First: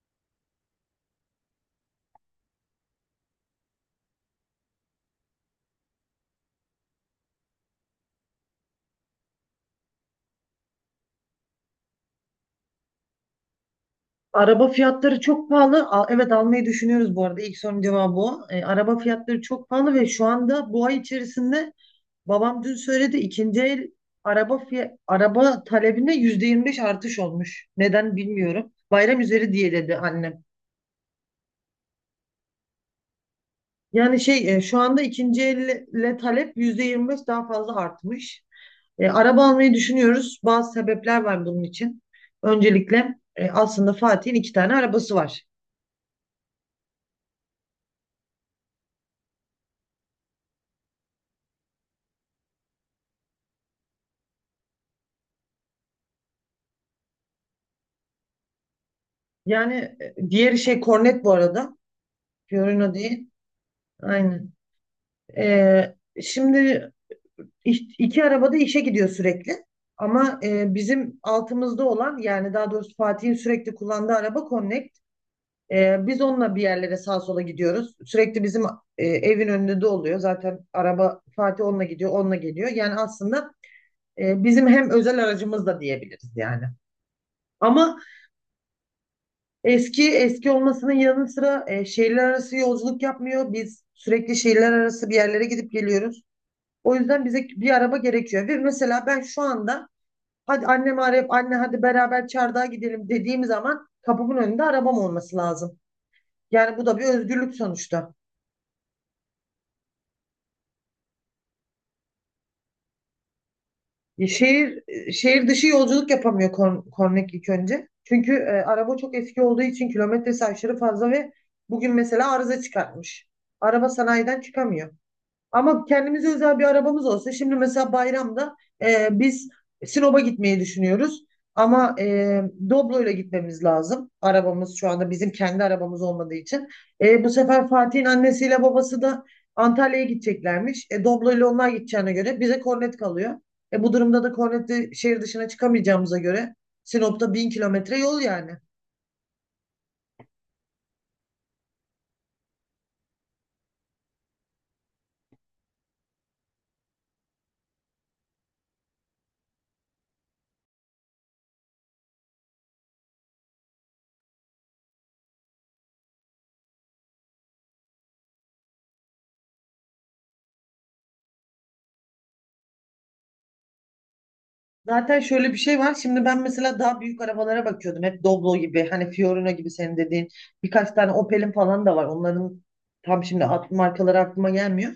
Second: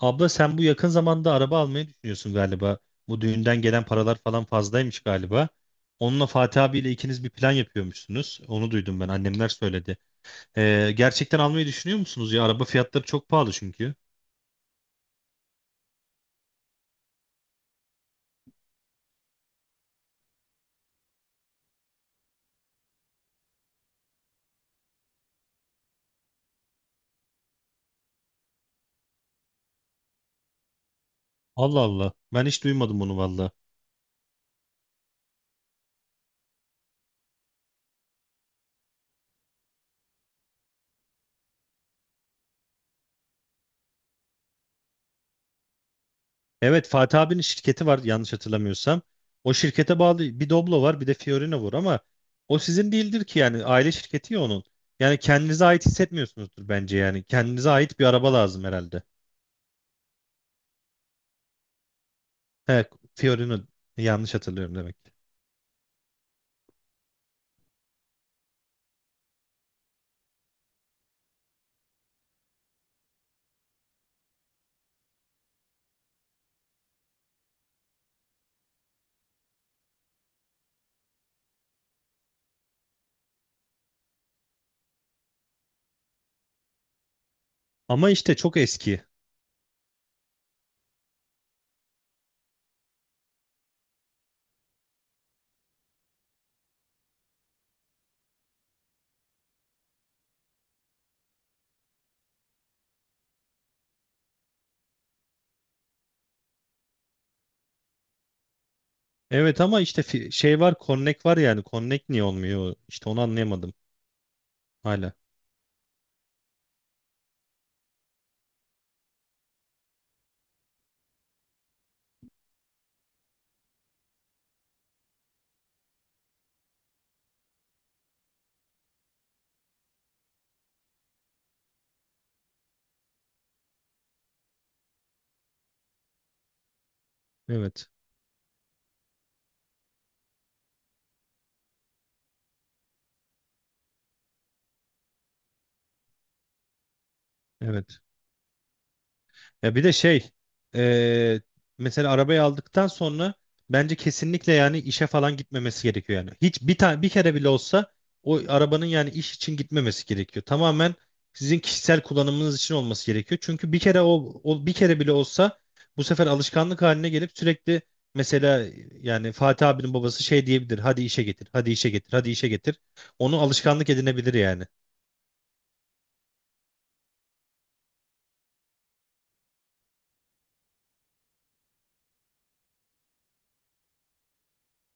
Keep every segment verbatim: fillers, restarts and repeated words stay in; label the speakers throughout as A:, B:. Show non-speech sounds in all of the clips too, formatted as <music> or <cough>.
A: Abla sen bu yakın zamanda araba almayı düşünüyorsun galiba. Bu düğünden gelen paralar falan fazlaymış galiba. Onunla Fatih abiyle ikiniz bir plan yapıyormuşsunuz. Onu duydum ben. Annemler söyledi. Ee, gerçekten almayı düşünüyor musunuz ya? Araba fiyatları çok pahalı çünkü.
B: Araba fiyatları çok pahalı. Al- Evet almayı düşünüyoruz bu arada. İlk sorunun cevabı o. E, araba fiyatları çok pahalı ve şu anda bu ay içerisinde babam dün söyledi ikinci el araba fiy- araba talebinde yüzde yirmi beş artış olmuş. Neden bilmiyorum. Bayram üzeri diye dedi annem.
A: Allah Allah. Ben hiç duymadım onu valla.
B: Yani şey e, şu anda ikinci elle talep yüzde yirmi beş daha fazla artmış. E, araba almayı düşünüyoruz. Bazı sebepler var bunun için. Öncelikle e, aslında Fatih'in iki tane arabası var.
A: Evet, Fatih abinin şirketi var yanlış hatırlamıyorsam. O şirkete bağlı bir Doblo var bir de Fiorino var ama o sizin değildir ki yani aile şirketi ya onun. Yani kendinize ait hissetmiyorsunuzdur bence yani. Kendinize ait bir araba lazım herhalde.
B: Yani e, diğeri şey Cornet bu arada.
A: Evet,
B: Fiorino değil.
A: Fiorino yanlış
B: Aynen.
A: hatırlıyorum demek ki.
B: Ee, şimdi iş- iki arabada işe gidiyor sürekli. Ama e, bizim altımızda olan yani daha doğrusu Fatih'in sürekli kullandığı araba Connect. Ee, biz onunla bir yerlere sağa sola gidiyoruz. Sürekli bizim e, evin önünde de oluyor. Zaten araba Fatih onunla gidiyor, onunla geliyor. Yani aslında e, bizim hem özel aracımız da diyebiliriz yani. Ama
A: Ama işte çok eski.
B: eski eski olmasının yanı sıra e, şehirler arası yolculuk yapmıyor. Biz sürekli şehirler arası bir yerlere gidip geliyoruz. O yüzden bize bir araba gerekiyor. Ve mesela ben şu anda hadi annemi arayıp anne hadi beraber çardağa gidelim dediğim zaman kapımın önünde arabam olması lazım. Yani bu da bir özgürlük sonuçta.
A: Evet ama işte fi- şey var, Connect var yani. Connect niye olmuyor? İşte onu anlayamadım
B: E, Şehir e,
A: hala.
B: şehir dışı yolculuk yapamıyor Korn- Kornek ilk önce. Çünkü e, araba çok eski olduğu için kilometresi aşırı fazla ve bugün mesela arıza çıkartmış. Araba sanayiden çıkamıyor. Ama kendimize özel bir arabamız olsa şimdi mesela bayramda e, biz Sinop'a gitmeyi düşünüyoruz. Ama e, Doblo'yla gitmemiz lazım. Arabamız şu anda bizim kendi arabamız olmadığı için. E, bu sefer
A: Evet.
B: Fatih'in annesiyle babası da Antalya'ya gideceklermiş. E, Doblo'yla onlar gideceğine göre bize kornet kalıyor. E, bu durumda da kornetli şehir dışına çıkamayacağımıza göre Sinop'ta bin kilometre
A: Evet.
B: yol yani.
A: Ya bir de şey, eee, mesela arabayı aldıktan sonra bence kesinlikle yani işe falan gitmemesi gerekiyor yani. Hiç bir tane bir kere bile olsa o arabanın yani iş için gitmemesi gerekiyor. Tamamen sizin kişisel kullanımınız için olması gerekiyor. Çünkü bir kere o, o bir kere bile olsa bu sefer alışkanlık haline gelip sürekli, mesela yani Fatih abinin babası şey diyebilir. Hadi işe getir, hadi işe getir, hadi işe getir. Onu alışkanlık edinebilir yani.
B: Zaten şöyle bir şey var. Şimdi ben mesela daha büyük arabalara bakıyordum. Hep Doblo gibi, hani Fiorino gibi senin dediğin. Birkaç tane Opel'in falan da var. Onların tam şimdi ad, markaları aklıma gelmiyor.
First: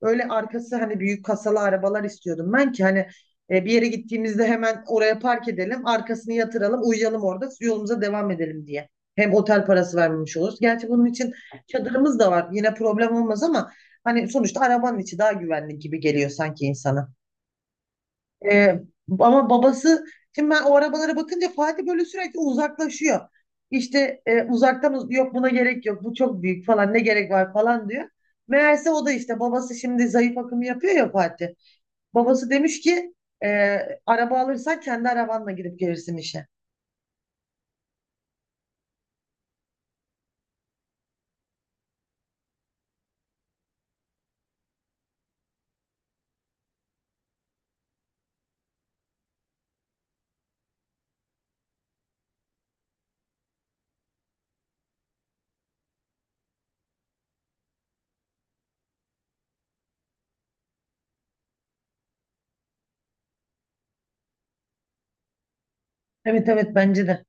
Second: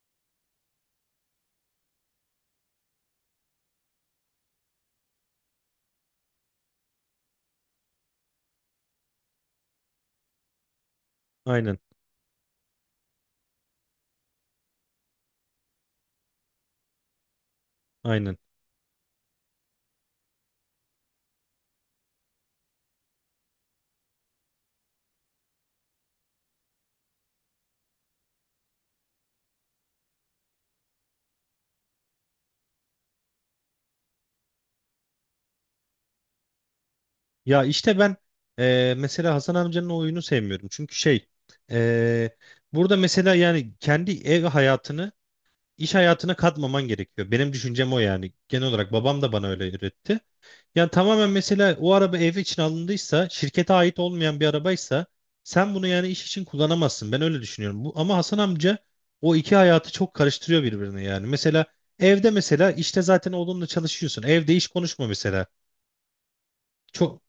B: Öyle arkası hani büyük kasalı arabalar istiyordum ben ki hani e, bir yere gittiğimizde hemen oraya park edelim, arkasını yatıralım, uyuyalım orada, yolumuza devam edelim diye. Hem otel parası vermemiş oluruz. Gerçi bunun için
A: Aynen,
B: çadırımız da var. Yine problem olmaz ama hani sonuçta arabanın içi daha güvenli gibi geliyor sanki insana.
A: aynen.
B: Ee, ama babası şimdi ben o arabalara bakınca Fatih böyle sürekli uzaklaşıyor. İşte, e, uzaktan uz- yok buna gerek yok, bu çok büyük falan ne gerek var falan diyor. Meğerse o da işte babası şimdi zayıf akımı yapıyor ya Fatih. Babası demiş ki e, araba alırsan kendi arabanla gidip gelirsin işe.
A: Ya işte ben, eee, mesela Hasan amcanın o oyunu sevmiyorum. Çünkü şey, eee, burada mesela yani kendi ev hayatını iş hayatına katmaman gerekiyor. Benim düşüncem o yani. Genel olarak babam da bana öyle öğretti. Yani tamamen mesela o araba ev için alındıysa, şirkete ait olmayan bir arabaysa sen bunu yani iş için kullanamazsın. Ben öyle düşünüyorum. Bu, ama Hasan amca o iki hayatı çok karıştırıyor birbirine yani. Mesela evde mesela işte zaten oğlunla çalışıyorsun. Evde iş konuşma mesela.
B: Evet evet bence
A: Çok
B: de.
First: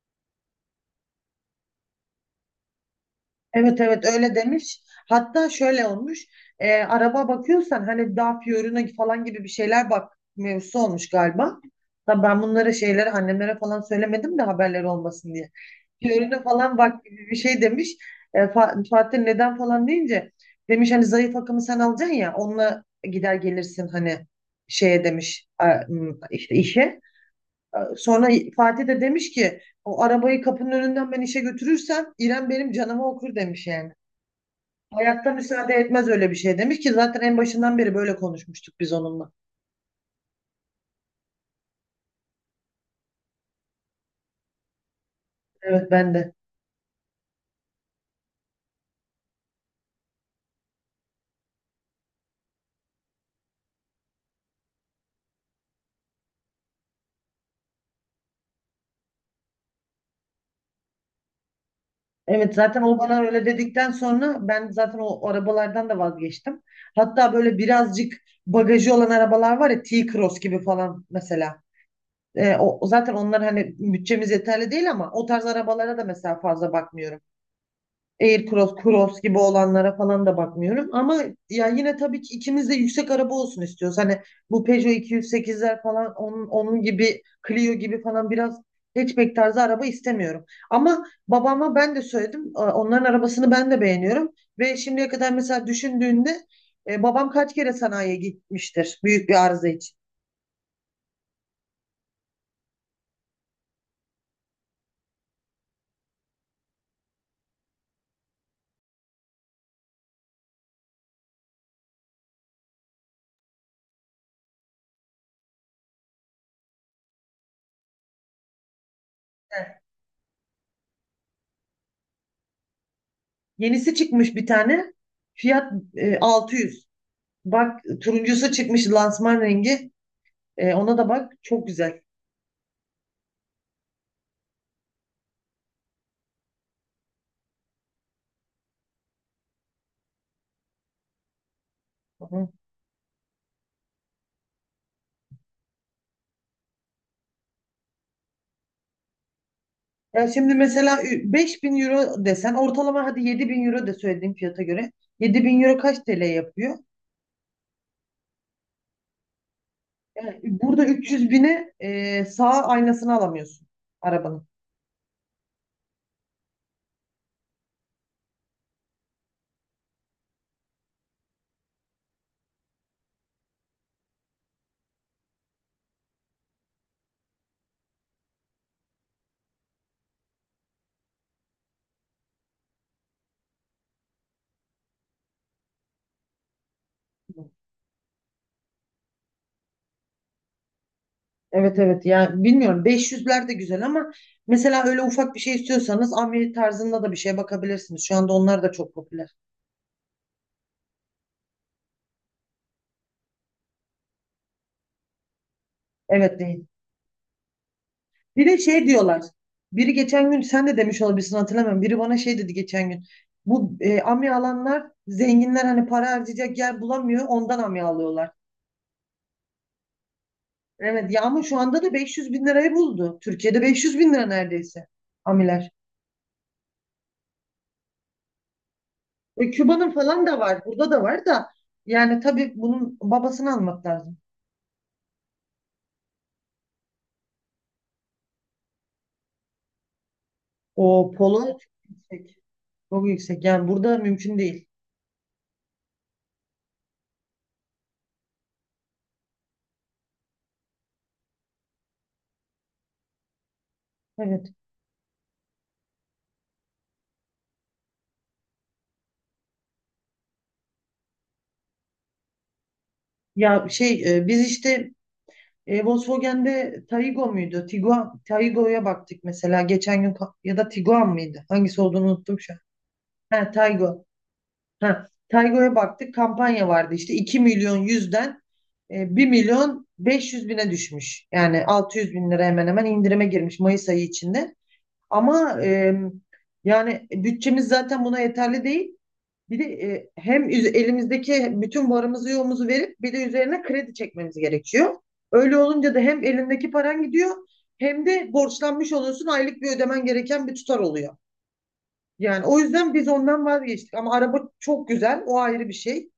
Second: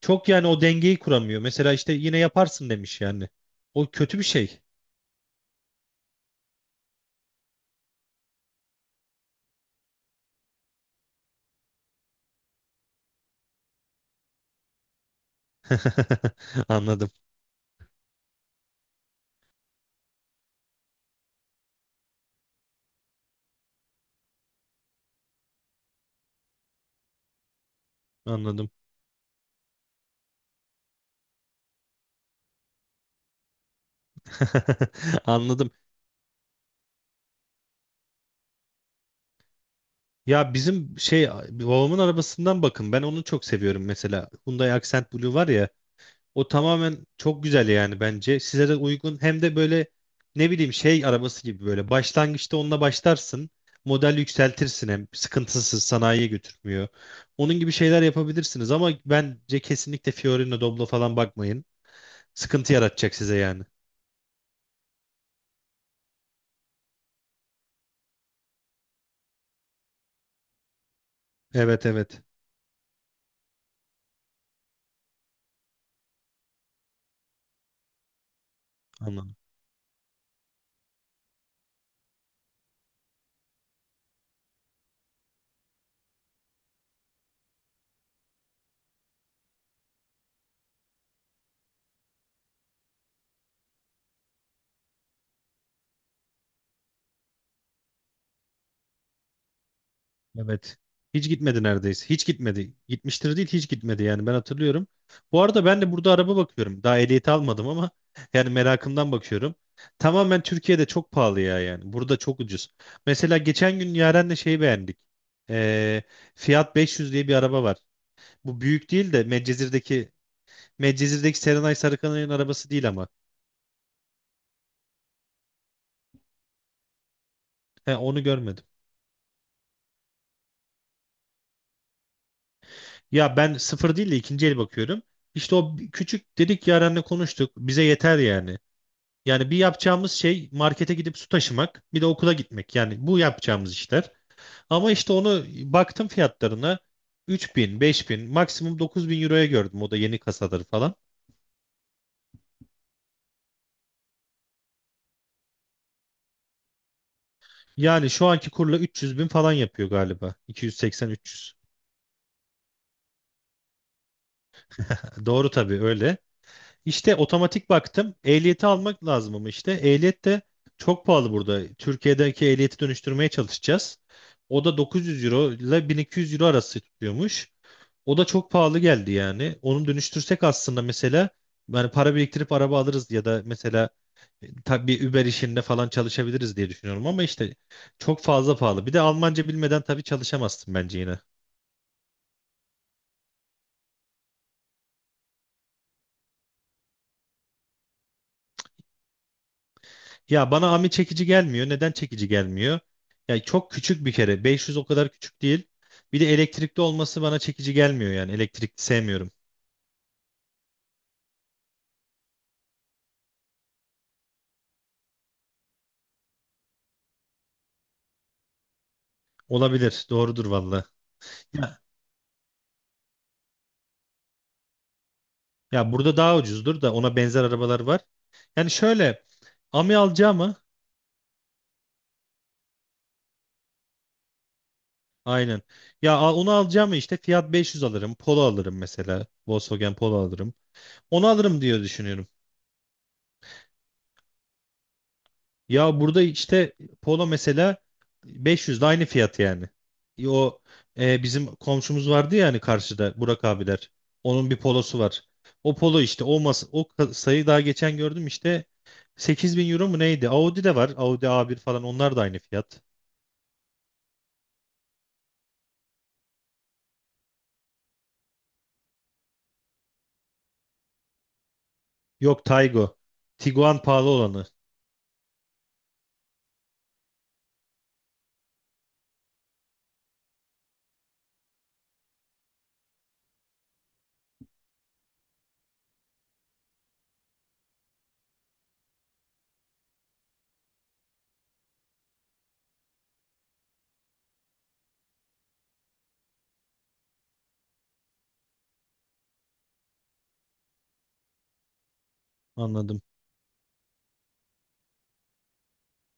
A: çok yani o dengeyi kuramıyor. Mesela işte yine yaparsın demiş yani.
B: Evet
A: O
B: evet
A: kötü bir
B: öyle
A: şey.
B: demiş. Hatta şöyle olmuş. E, araba bakıyorsan hani Dacia Fiorino falan gibi bir şeyler bak mevzusu olmuş galiba. Tabii ben bunlara şeyleri annemlere falan söylemedim de haberleri olmasın diye. Fiorino
A: <laughs>
B: falan bak
A: Anladım,
B: gibi bir şey demiş. E, Fa- Fatih neden falan deyince demiş hani zayıf akımı sen alacaksın ya onunla gider gelirsin hani şeye demiş a- m, işte işe. A- Sonra
A: anladım.
B: Fatih de demiş ki o arabayı kapının önünden ben işe götürürsem İrem benim canımı okur demiş yani.
A: <laughs>
B: Hayatta
A: Anladım.
B: müsaade etmez öyle bir şey demiş ki zaten en başından beri böyle konuşmuştuk biz onunla.
A: Ya bizim şey babamın arabasından bakın. Ben onu çok seviyorum mesela. Hyundai Accent Blue var ya.
B: Evet ben de.
A: O tamamen çok güzel yani bence. Size de uygun. Hem de böyle, ne bileyim, şey arabası gibi böyle. Başlangıçta onunla başlarsın. Model yükseltirsin, hem sıkıntısız, sanayiye götürmüyor. Onun gibi şeyler yapabilirsiniz ama bence kesinlikle Fiorino, Doblo falan bakmayın.
B: Evet
A: Sıkıntı
B: zaten o
A: yaratacak
B: bana
A: size
B: öyle
A: yani.
B: dedikten sonra ben zaten o arabalardan da vazgeçtim. Hatta böyle birazcık bagajı olan arabalar var ya T-Cross gibi falan mesela.
A: Evet, evet.
B: Ee, o, zaten onlar hani bütçemiz yeterli değil ama o tarz arabalara da mesela fazla bakmıyorum. Aircross, Cross
A: Anladım.
B: gibi olanlara falan da bakmıyorum. Ama ya yine tabii ki ikimiz de yüksek araba olsun istiyoruz. Hani bu Peugeot iki yüz sekizler falan onun, onun gibi Clio gibi falan biraz hatchback tarzı araba istemiyorum. Ama babama ben de söyledim. e, Onların arabasını ben de beğeniyorum. Ve şimdiye kadar mesela düşündüğünde e, babam kaç kere sanayiye gitmiştir büyük bir arıza için.
A: Evet. Hiç gitmedi neredeyse. Hiç gitmedi. Gitmiştir değil, hiç gitmedi yani, ben hatırlıyorum. Bu arada ben de burada araba bakıyorum. Daha ehliyeti almadım ama <laughs> yani merakımdan bakıyorum. Tamamen Türkiye'de çok pahalı ya yani. Burada çok ucuz. Mesela geçen gün Yaren'le şeyi beğendik. Ee, Fiat beş yüz diye bir araba var. Bu büyük değil de
B: Evet.
A: Medcezir'deki Medcezir'deki Serenay Sarıkanay'ın arabası değil ama.
B: Yenisi çıkmış bir tane. Fiyat e, altı yüz. Bak
A: He, onu
B: turuncusu
A: görmedim.
B: çıkmış lansman rengi. E, ona da bak, çok güzel.
A: Ya ben sıfır değil de ikinci el bakıyorum. İşte o bi- küçük dedik, Yaren'le konuştuk. Bize yeter yani. Yani bir yapacağımız şey markete gidip su taşımak, bir de okula
B: Hı.
A: gitmek. Yani bu yapacağımız işler. Ama işte onu baktım fiyatlarına, üç bin, bin, maksimum dokuz bin euroya gördüm. O da yeni
B: Ya şimdi
A: kasaları falan.
B: mesela ü- beş bin euro desen ortalama, hadi yedi bin euro de, söylediğim fiyata göre yedi bin euro kaç T L yapıyor?
A: Yani şu anki kurla üç yüz bin falan yapıyor galiba.
B: Yani burada 300
A: iki yüz seksen üç yüz.
B: bine e, sağ aynasını alamıyorsun arabanın.
A: Doğru tabii, öyle. İşte otomatik baktım. Ehliyeti almak lazım ama işte ehliyet de çok pahalı burada. Türkiye'deki ehliyeti dönüştürmeye çalışacağız. O da dokuz yüz euro ile bin iki yüz euro arası tutuyormuş. O da çok pahalı geldi yani. Onu dönüştürsek aslında mesela, yani para biriktirip araba alırız ya da mesela, tabii Uber işinde falan çalışabiliriz diye düşünüyorum ama işte çok fazla pahalı. Bir de Almanca bilmeden tabii çalışamazsın bence yine.
B: Evet evet, yani bilmiyorum, beş yüzler de güzel ama mesela öyle ufak bir şey istiyorsanız amiri tarzında da bir şeye bakabilirsiniz. Şu anda onlar da çok popüler.
A: Ya bana Ami çekici gelmiyor. Neden çekici gelmiyor? Ya çok küçük bir kere. beş yüz o kadar küçük değil. Bir de
B: Evet.
A: elektrikli olması bana çekici gelmiyor yani.
B: Bir de
A: Elektrikli
B: şey diyorlar.
A: sevmiyorum.
B: Biri geçen gün sen de demiş olabilirsin, hatırlamıyorum. Biri bana şey dedi geçen gün. Bu e, amya alanlar zenginler, hani para harcayacak yer bulamıyor, ondan amya alıyorlar.
A: Olabilir. Doğrudur valla.
B: Evet ya, ama şu
A: Ya,
B: anda da beş yüz bin lirayı buldu. Türkiye'de beş yüz bin lira neredeyse amiler.
A: ya burada daha ucuzdur da ona benzer arabalar var. Yani şöyle,
B: E, Küba'nın
A: Ami
B: falan
A: alacağım
B: da
A: mı?
B: var. Burada da var da yani tabii bunun babasını almak lazım.
A: Aynen. Ya al- onu alacağım işte. Fiat beş yüz alırım. Polo alırım mesela. Volkswagen Polo alırım.
B: O
A: Onu
B: polo çok
A: alırım diye düşünüyorum.
B: yüksek. Çok yüksek. Yani burada mümkün değil.
A: Ya burada işte Polo mesela, beş yüz de aynı fiyat yani. E O e, Bizim komşumuz vardı ya hani, karşıda Burak abiler. Onun
B: Evet.
A: bir polosu var. O polo işte, o mas o ka- sayı daha geçen gördüm işte, sekiz bin euro mu neydi? Audi de var. Audi a bir falan, onlar da aynı fiyat.
B: Ya şey e, biz işte, E, Volkswagen'de Taygo muydu? Tiguan, Taygo'ya baktık mesela geçen gün, ka- ya da Tiguan mıydı? Hangisi olduğunu unuttum
A: Yok,
B: şu an.
A: Taygo.
B: Ha,
A: Tiguan
B: Taygo.
A: pahalı olanı.
B: Ha, Taygo'ya baktık, kampanya vardı işte iki milyon yüzden e, bir milyon beş yüz bine düşmüş. Yani altı yüz bin lira hemen hemen indirime girmiş Mayıs ayı içinde. Ama e, yani bütçemiz zaten buna yeterli değil. Bir de e, hem üz- elimizdeki bütün varımızı yoğumuzu verip bir de üzerine kredi çekmemiz gerekiyor. Öyle olunca da hem elindeki paran gidiyor, hem de borçlanmış oluyorsun, aylık bir ödemen gereken bir tutar oluyor. Yani o yüzden
A: Anladım.
B: biz ondan vazgeçtik ama araba çok güzel, o ayrı bir şey.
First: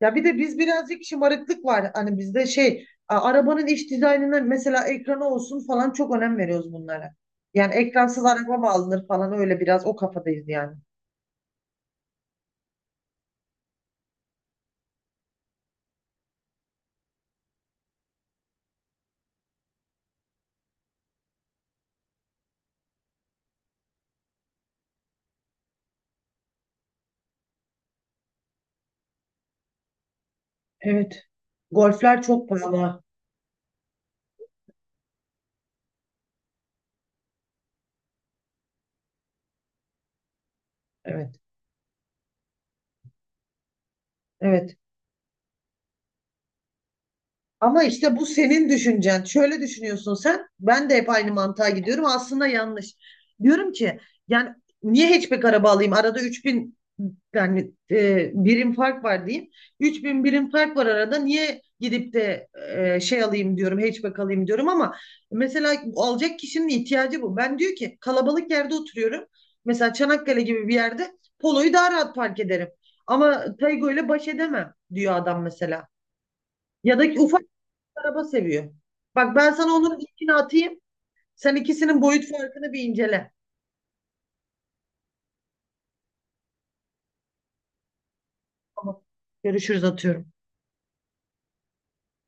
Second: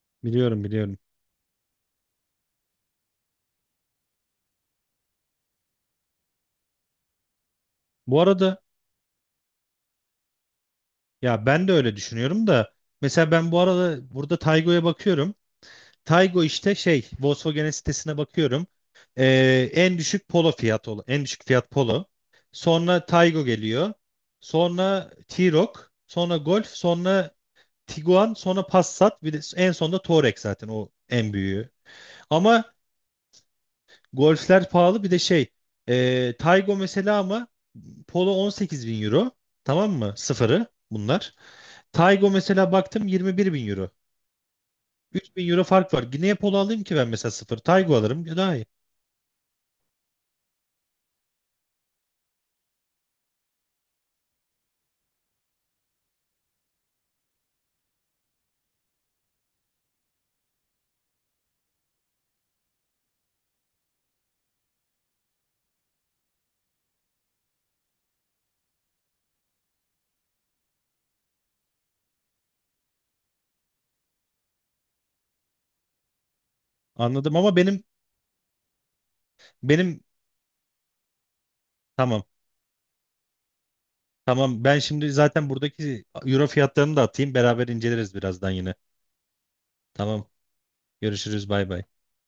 B: Ya bir de biz
A: Biliyorum, biliyorum.
B: birazcık şımarıklık var, hani bizde şey a- arabanın iç dizaynına mesela ekranı olsun falan çok önem veriyoruz bunlara. Yani
A: Bu
B: ekransız araba
A: arada,
B: mı alınır falan, öyle biraz o kafadayız yani.
A: ya ben de öyle düşünüyorum da, mesela ben bu arada burada Taygo'ya bakıyorum. Taygo işte, şey, Volkswagen sitesine bakıyorum. Ee, en düşük Polo fiyat ol- en düşük fiyat Polo. Sonra Taygo geliyor. Sonra T-Roc, sonra Golf, sonra Tiguan, sonra Passat, bir de en sonunda Touareg, zaten o
B: Evet.
A: en büyüğü.
B: Golfler çok
A: Ama
B: pahalı.
A: Golf'ler pahalı. Bir de şey, e, Taygo mesela, ama Polo on sekiz bin euro, tamam mı? Sıfırı bunlar.
B: Evet.
A: Taygo mesela baktım yirmi bir bin euro.
B: Evet.
A: üç bin euro fark var. Niye Polo alayım ki ben mesela sıfır?
B: Ama
A: Taygo
B: işte bu
A: alırım daha iyi.
B: senin düşüncen. Şöyle düşünüyorsun sen. Ben de hep aynı mantığa gidiyorum. Aslında yanlış. Diyorum ki yani niye hatchback araba alayım? Arada üç bin, yani e, birim fark var diyeyim. üç bin birim fark var arada. Niye gidip de e, şey alayım diyorum, hatchback alayım diyorum, ama mesela alacak kişinin ihtiyacı bu. Ben diyor ki kalabalık yerde oturuyorum. Mesela Çanakkale gibi bir yerde Polo'yu daha rahat park ederim. Ama Taygo ile baş edemem diyor adam mesela. Ya da
A: Anladım
B: ufak
A: ama benim
B: araba seviyor. Bak, ben sana onların
A: benim
B: linkini atayım. Sen ikisinin
A: tamam.
B: boyut farkını bir incele.
A: Tamam, ben şimdi zaten buradaki euro fiyatlarını da atayım. Beraber inceleriz birazdan yine.
B: Tamam. Görüşürüz, atıyorum.
A: Tamam. Görüşürüz, bay bay.